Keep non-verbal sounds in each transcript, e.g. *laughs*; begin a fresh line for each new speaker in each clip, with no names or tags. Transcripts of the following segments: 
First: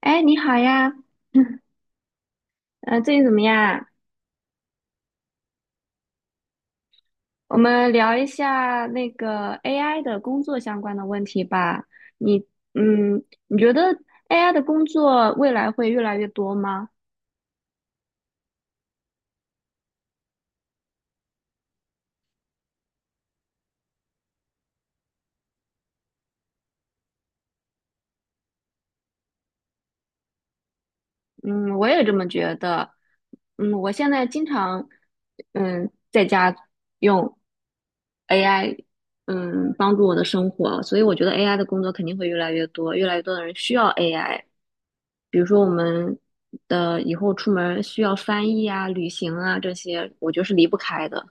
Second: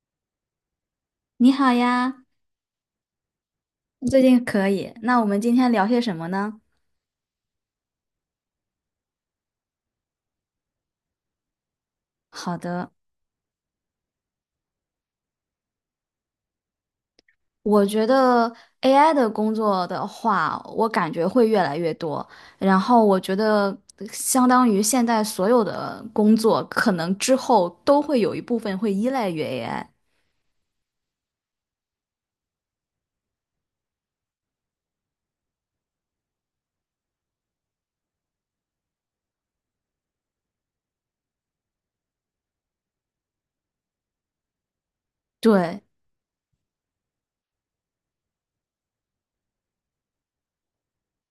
哎，你好呀，
你好呀，
最近怎么样？
最近可以。那我们今天聊些什么呢？
我们聊一下那个 AI 的工作相关的问题吧。你，
好的。
嗯，你觉得 AI 的工作未来会越来越多吗？
我觉得 AI 的工作的话，我感觉会越来越多。然后我觉得，相当于现在所有的工作，可能之后都会有一部分会依赖于 AI。
嗯，我也这么觉得。我现在经常，在家用 AI，帮助我的生活，所以我觉得 AI 的工作肯定会越来越多，越来越多的人需要 AI。比如说我
对，
们的以后出门需要翻译啊、旅行啊这些，我觉得是离不开的。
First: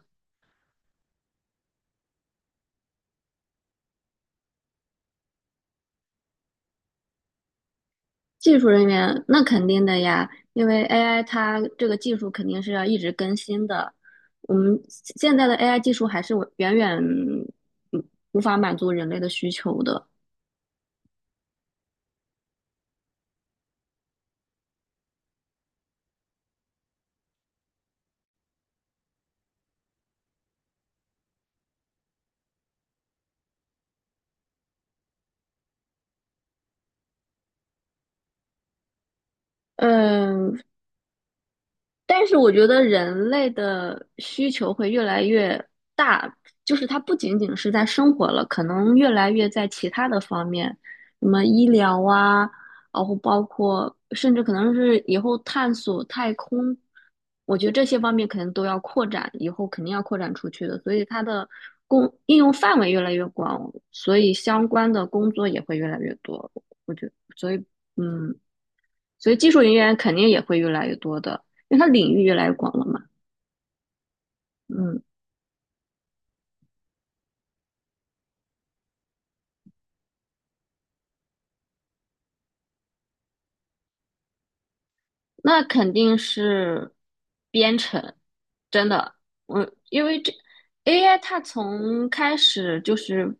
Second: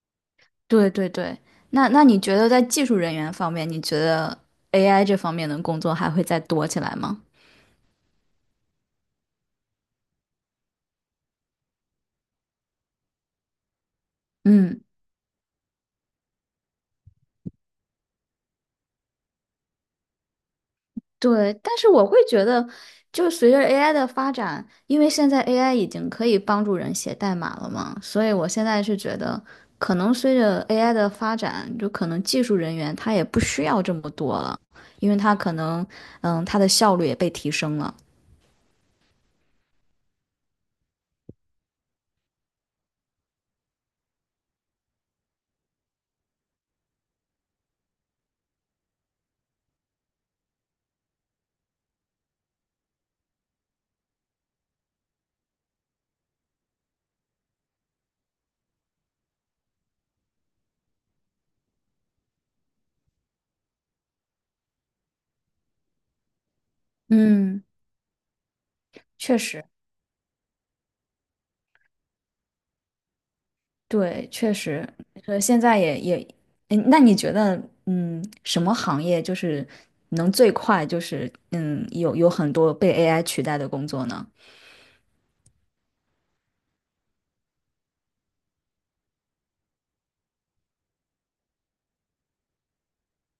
对，对，对。那你觉得在技术人员方面，你觉得 AI 这方面的工作还会再多起来吗？
技术人员那肯定的呀，因为 AI 它这个技术肯定是要一直更新的。我们
嗯，
现在的 AI 技术还是远远无法满足人类的需求的。
对，但是我会觉得，就随着 AI 的发展，因为现在 AI 已经可以帮助人写代码了嘛，所以我现在是觉得，可能随着 AI 的发展，就可能技术人员他也不需要这么多了，因为他可能，他的效率也被提升了。
嗯，但是我觉得人类的需求会越来越大，就是它不仅仅是在生活了，可能越来越在其他的方面，什么医疗啊，然后包括甚至可能是以后探索太空，我觉得这些方面可能都要扩展，以后肯定要扩展出去的，所以它的应用范围越来越广，所以相关的工作也会越来越多，我觉得，
嗯，
嗯。所以
确
技术
实。
人员肯定也会越来越多的，因为它领域越来越广了嘛。
对，确实。
嗯，
呃，现在也也，嗯，那你觉得，什么行业就是能最快就是，有很多被 AI 取代的工作呢？
那肯定是编程，真的，我因为这 AI 它从开始就是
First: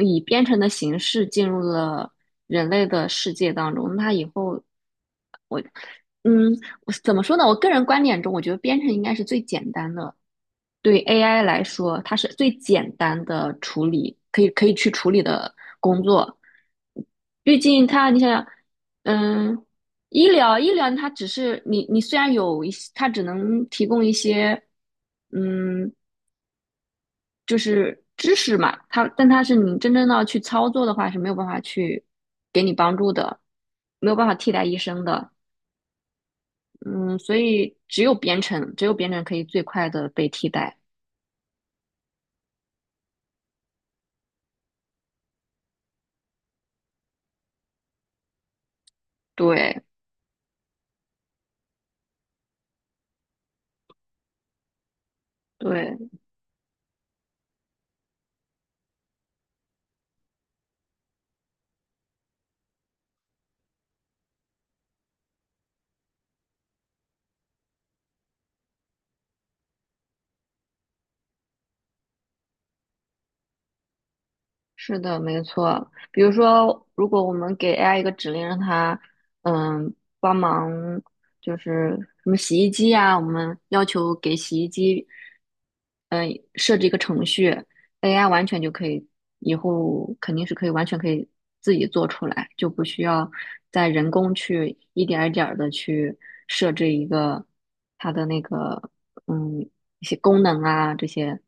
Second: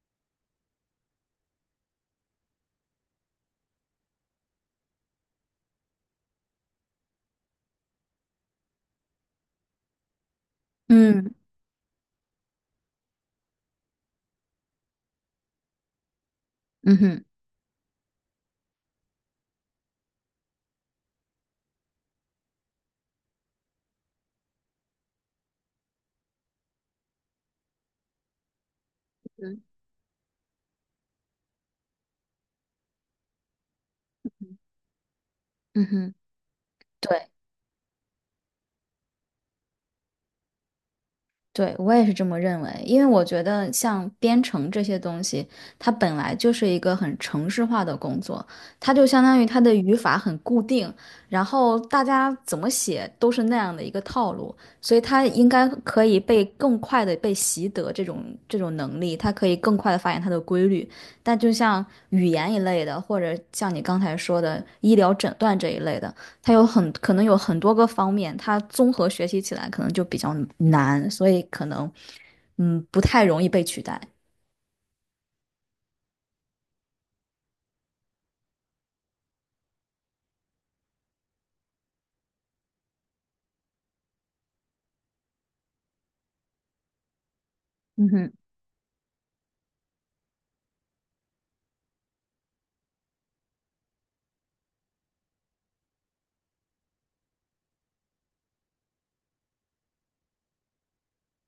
以编程的形式进入了人类的世界当中，那它以后，嗯，我怎么说呢？我个人观点中，我觉得编程应该是最简单的对
嗯。
AI 来说，它是最简单的处理，可以去处理的工作。
嗯哼。
毕竟它，你想想，嗯，医疗它只是你虽然有一些，它只能提供一些，嗯，就是知识嘛，它但它是你真正要去操作的话是没有办法去给你帮助的，没有办法替代医生的。
嗯哼。
嗯，
对
所以只有编程，只有编程可以最快的被替代。
对，我也是这么认为，因为我觉得像编程这些东西，它本来就是一个很程式化的工作，它就相当于它的
对
语法很固定，然后大家怎么写都是那样的一个套路，所以它应该可
对。
以被更快的被习得这种能力，它可以更快的发现它的规律。但就像语言一类的，或者像你刚才说的医疗诊断这一类的。它有很可能有很多个方面，它综合学习起来可能就比较难，所以可能不太容易被取代。
是的，没错。比如说，如果我们给 AI 一个指令，让它嗯帮忙，就是什么洗衣机呀、我们要求给洗衣机嗯设置一个程序
嗯
，AI
哼。
完全就可以，以后肯定是可以完全可以自己做出来，就不需要再人工去一点儿一点儿的去设置一个它的那个嗯一些功能啊，这些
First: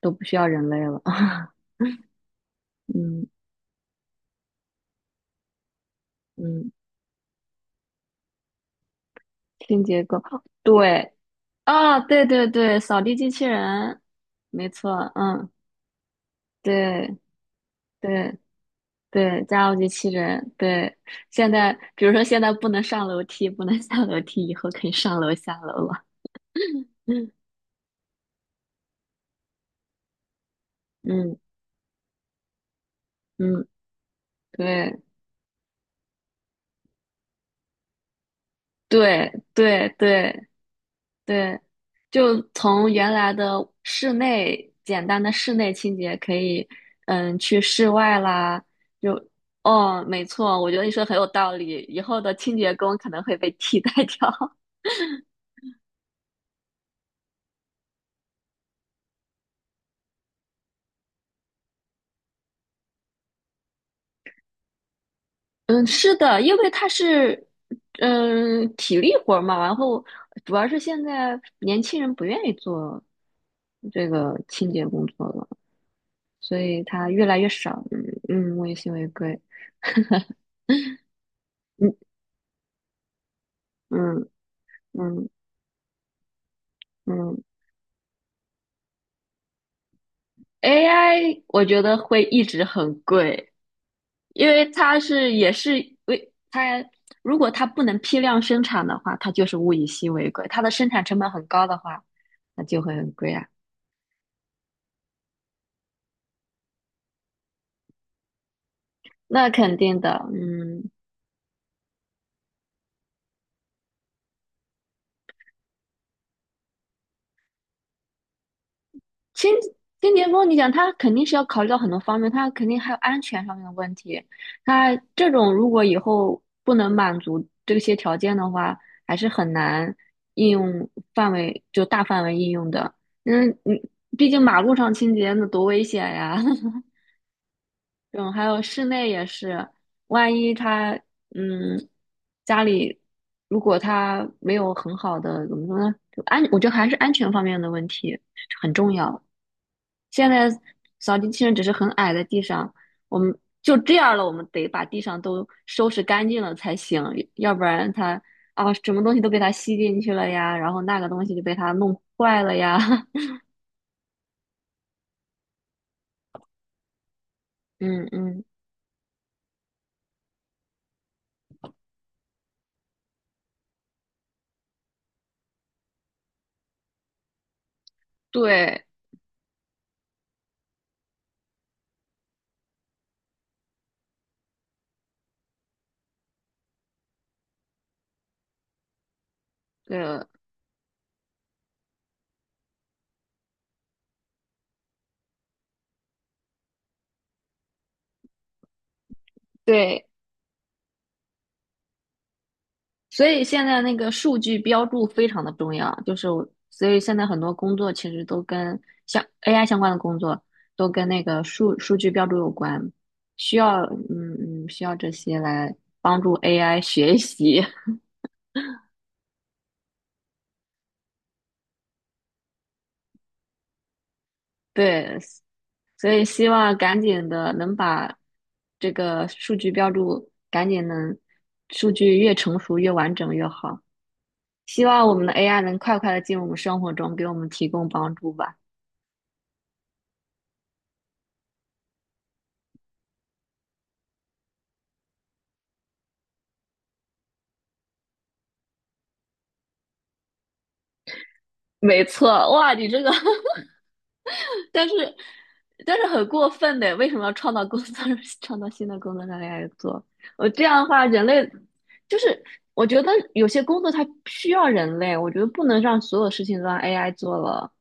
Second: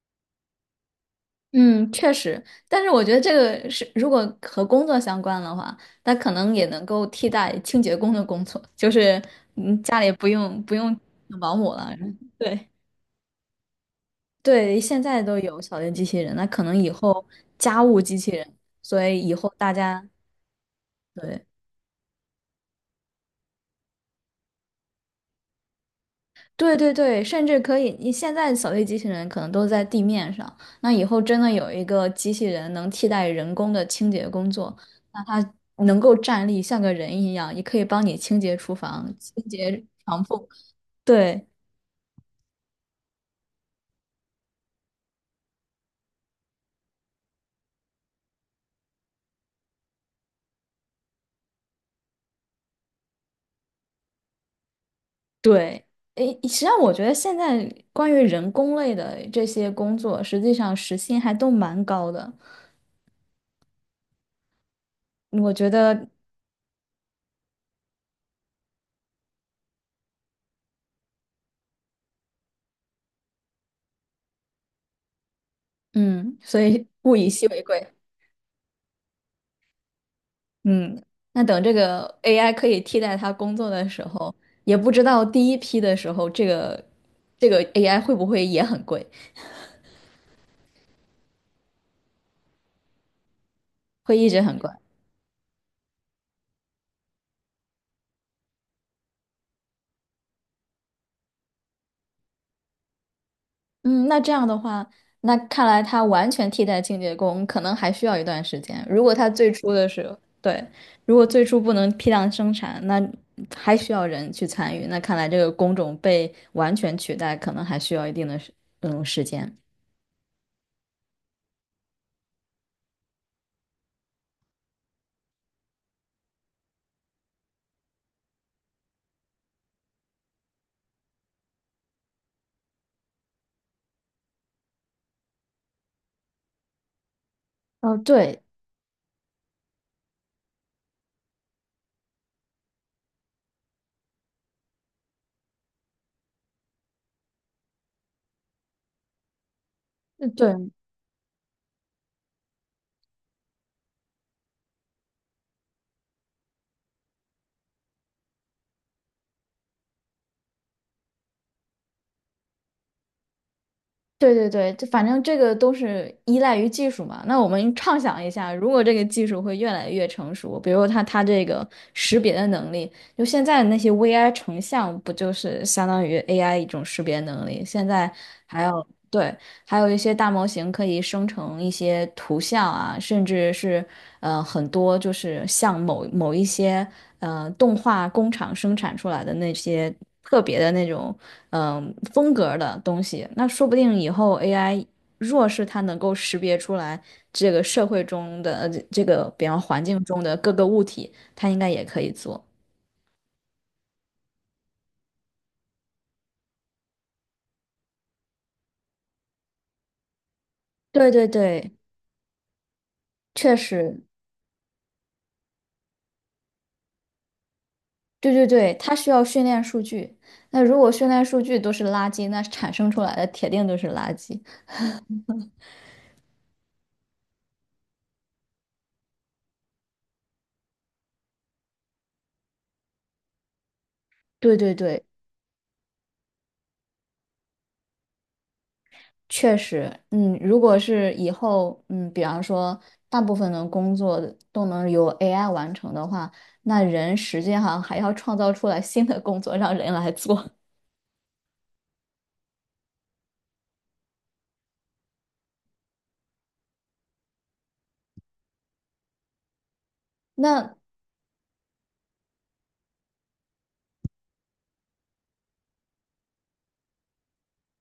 都不需要人类了。*laughs*
嗯，确实，但是我觉得
嗯
这个是如果和工作相关的话，那可能也
嗯。
能够替代清洁工的工作，就是
清
家
洁
里
工，
不用
对
保姆了。
啊，对对
对
对，扫地机器人，没
对，现
错，
在都
嗯，
有扫地机器人，那可能以
对
后家务机器
对
人，所以以
对，
后
家
大
务机
家
器人，对，
对。
现在比如说现在不能上楼梯，不能下楼梯，以后可以上楼下楼了，
对对
*laughs*
对，
嗯
甚至可以，你现在扫地机器人可能都在地面上，那以后
嗯
真的有一个机器人能替代人
嗯，
工的清洁工作，
对
那它能够站立像个人一样，也可以帮你清洁厨房、
对
清洁
对
床
对
铺。对
对，就从原来的室内简单的室内清洁，可以去室外啦。就哦，没错，我觉得你说得很有道理。以后的清洁工可能会被替代掉。*laughs*
对，诶，实际上我觉得现在关于人工类的这些工作，实际上时薪还都蛮高的，我觉
嗯，
得，
是的，因为它是体力活儿嘛，然后主要是现在年轻人不愿意做这个清洁工作了，
嗯，
所
所
以
以
它
物
越
以
来
稀
越
为
少。
贵。
嗯嗯，物以稀为贵。
嗯，那等这
嗯
个 AI 可以替代他工作的时
嗯
候，也不知道
嗯
第一批的时候，这个
嗯。
这个 AI 会不会也很贵，
AI 我觉得会一直很贵，
会一直
因
很
为
贵。
它是也是为它，如果它不能批量生产的话，它就是物以稀为贵。它的生产成本很高的话，那就会很贵啊。
嗯，那这样的话，那看来它完全替代清洁工可能还需要一段时间。如果它
那
最初
肯
的
定
时候，
的，
对，如果最初不能批量生产，那还需要人去参与。那看来这个工种被完全取代，可能还需要一定的时
新
间。
新洁峰，你想他肯定是要考虑到很多方面，他肯定还有安全上面的问题。他这种如果以后不能满足这些条件的话，还是很难应用范围就大范围应用的。你毕竟马路上清洁那多危险呀！*laughs*
哦，
嗯，
对。
还有室内也是，万一他嗯家里如果他没有很好的怎么说呢，我觉得还是安全方面的问题很重要。现
嗯，
在
对。
扫地机器人只是很矮的地上，我们就这样了，我们得把地上都收拾干净了才行，要不然它啊什么东西都被它吸进去了呀，然后那个东西就被它弄坏了呀，*laughs*
对对对，就反正这个都是依赖于技术嘛。那我们畅
嗯
想一
嗯，
下，如果这个技术会越来越成熟，比如它这个识别的能力，就现在的那些 VI 成像不就是相当于 AI 一种识别能力？现在还
对
要，对，还有一些大模型可以生成一些图像啊，甚至是很多就是像某某一些动画工厂生产出来的那些
对
特别的那种风格的东西。那说不定以后 AI 若是它能够识别出来这个社会中的这个比方环境
对。
中的各个物体，它应该也可以做。
所以现在那个数据标注非常的重要，就是我所以现在很多工作其实都跟像 AI 相关的工作都跟
对
那
对
个
对，
数据标注有关，
确实。
需要这些来帮助 AI 学习，
对对对，它需要训练数据。那如果训练数据都是垃圾，那产生出来的铁定都是垃圾。
*laughs* 对，所以希望赶紧的能把这个数据标注赶紧能数据越成熟越完整越好，
对对
希
对，
望我们的 AI 能快快的进入我们生活中，给我们提供帮助吧。
确实，嗯，如果是以后，比方说大部分的工作都能由 AI 完成的话，那人实际上还要创造出来新的工作让人来做。
没错，哇，你这个，*laughs* 但是但是很过分的，为什么要创造工作，*laughs* 创造新的工作让 AI 做？
*laughs*
我这
那
样的话，人类就是我觉得有些工作它需要人类，我觉得不能让所有事情都让 AI 做了，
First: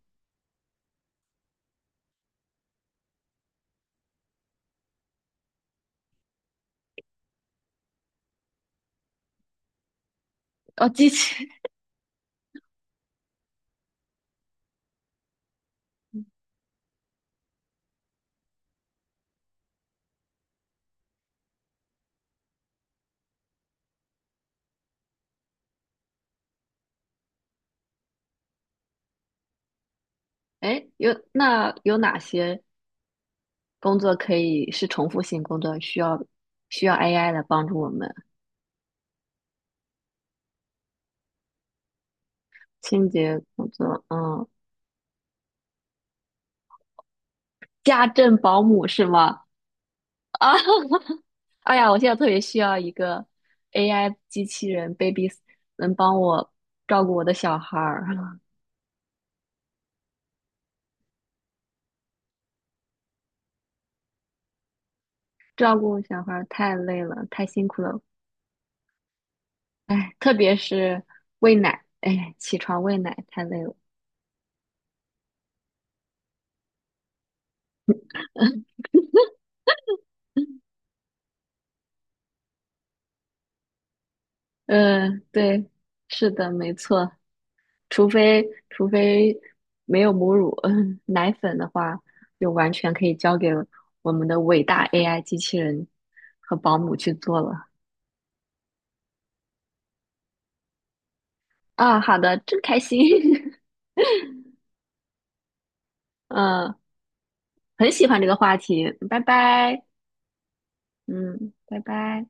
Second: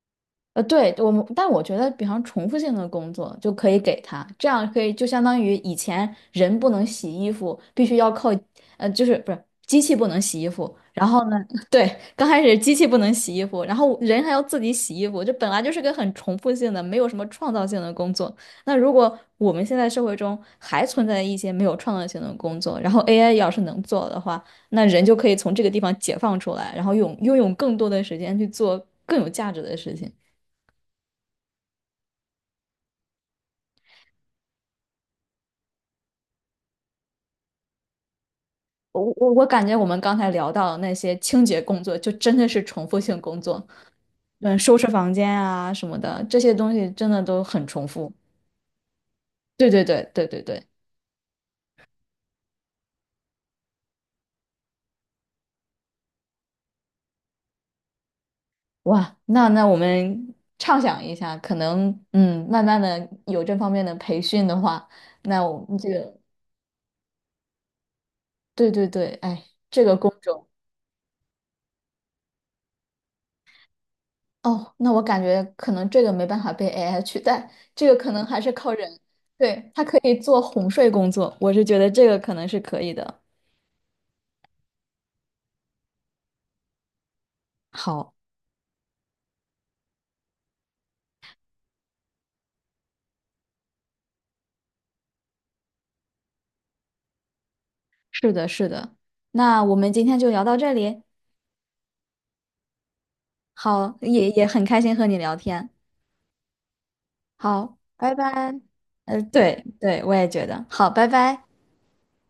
对，我们，但我觉得，比方重复性的工作就可以给他，这样可以就相当于以前人不能洗衣服，必须要靠，就是不是机器不能洗衣服，
哦，
然
机
后呢，
器。
*laughs* 对，刚开始机器不能洗衣服，然后人还要自己洗衣服，这本来就是个很重复性的，没有什么创造性的工作。那如果我们现在社会中还存在一些没有创造性的工作，然后 AI 要是能做的话，那人就可以从这个地方解放出来，然后用拥有更多的时间去做更有价值的事情。
*laughs* 哎，有哪些工作可以是重复性工作，需要AI 来帮助我们？
我感觉我们刚才聊到的那些清洁工作，就真的是重复
清
性工
洁
作，
工作，
嗯，收拾房间啊什么的，这些东西真的都很重
家
复。
政保姆是吗？
对对对对对
啊，
对。
*laughs* 哎呀，我现在特别需要一个 AI 机器人 baby，能帮我照顾我的小孩儿。*laughs*
哇，那我们畅想一下，可能嗯，慢慢的有这方面的培训的话，那我
照
们这
顾
个
小孩儿太累了，太辛苦了。
对对对，哎，这个工
哎，特
种
别是喂奶，哎，起床喂奶太累了。
哦，那我感觉可能这个没办法被 AI 取代，这个可能还是靠
*laughs*
人，对，它可以做哄睡工作，我是觉得这个可能是可以的。
对，是的，没错。除
好。
非除非没有母乳，*laughs* 奶粉的话，就完全可以交给我们的伟大 AI 机器人和保姆去做了。
是的，是的。那我们今天就聊到这里。
啊，好的，真开心。
好，也很开心和你聊天。
*laughs* 嗯。
好，
很喜
拜
欢这个话
拜。
题。拜
对
拜，
对，我也觉得。好，拜拜。
嗯，拜拜。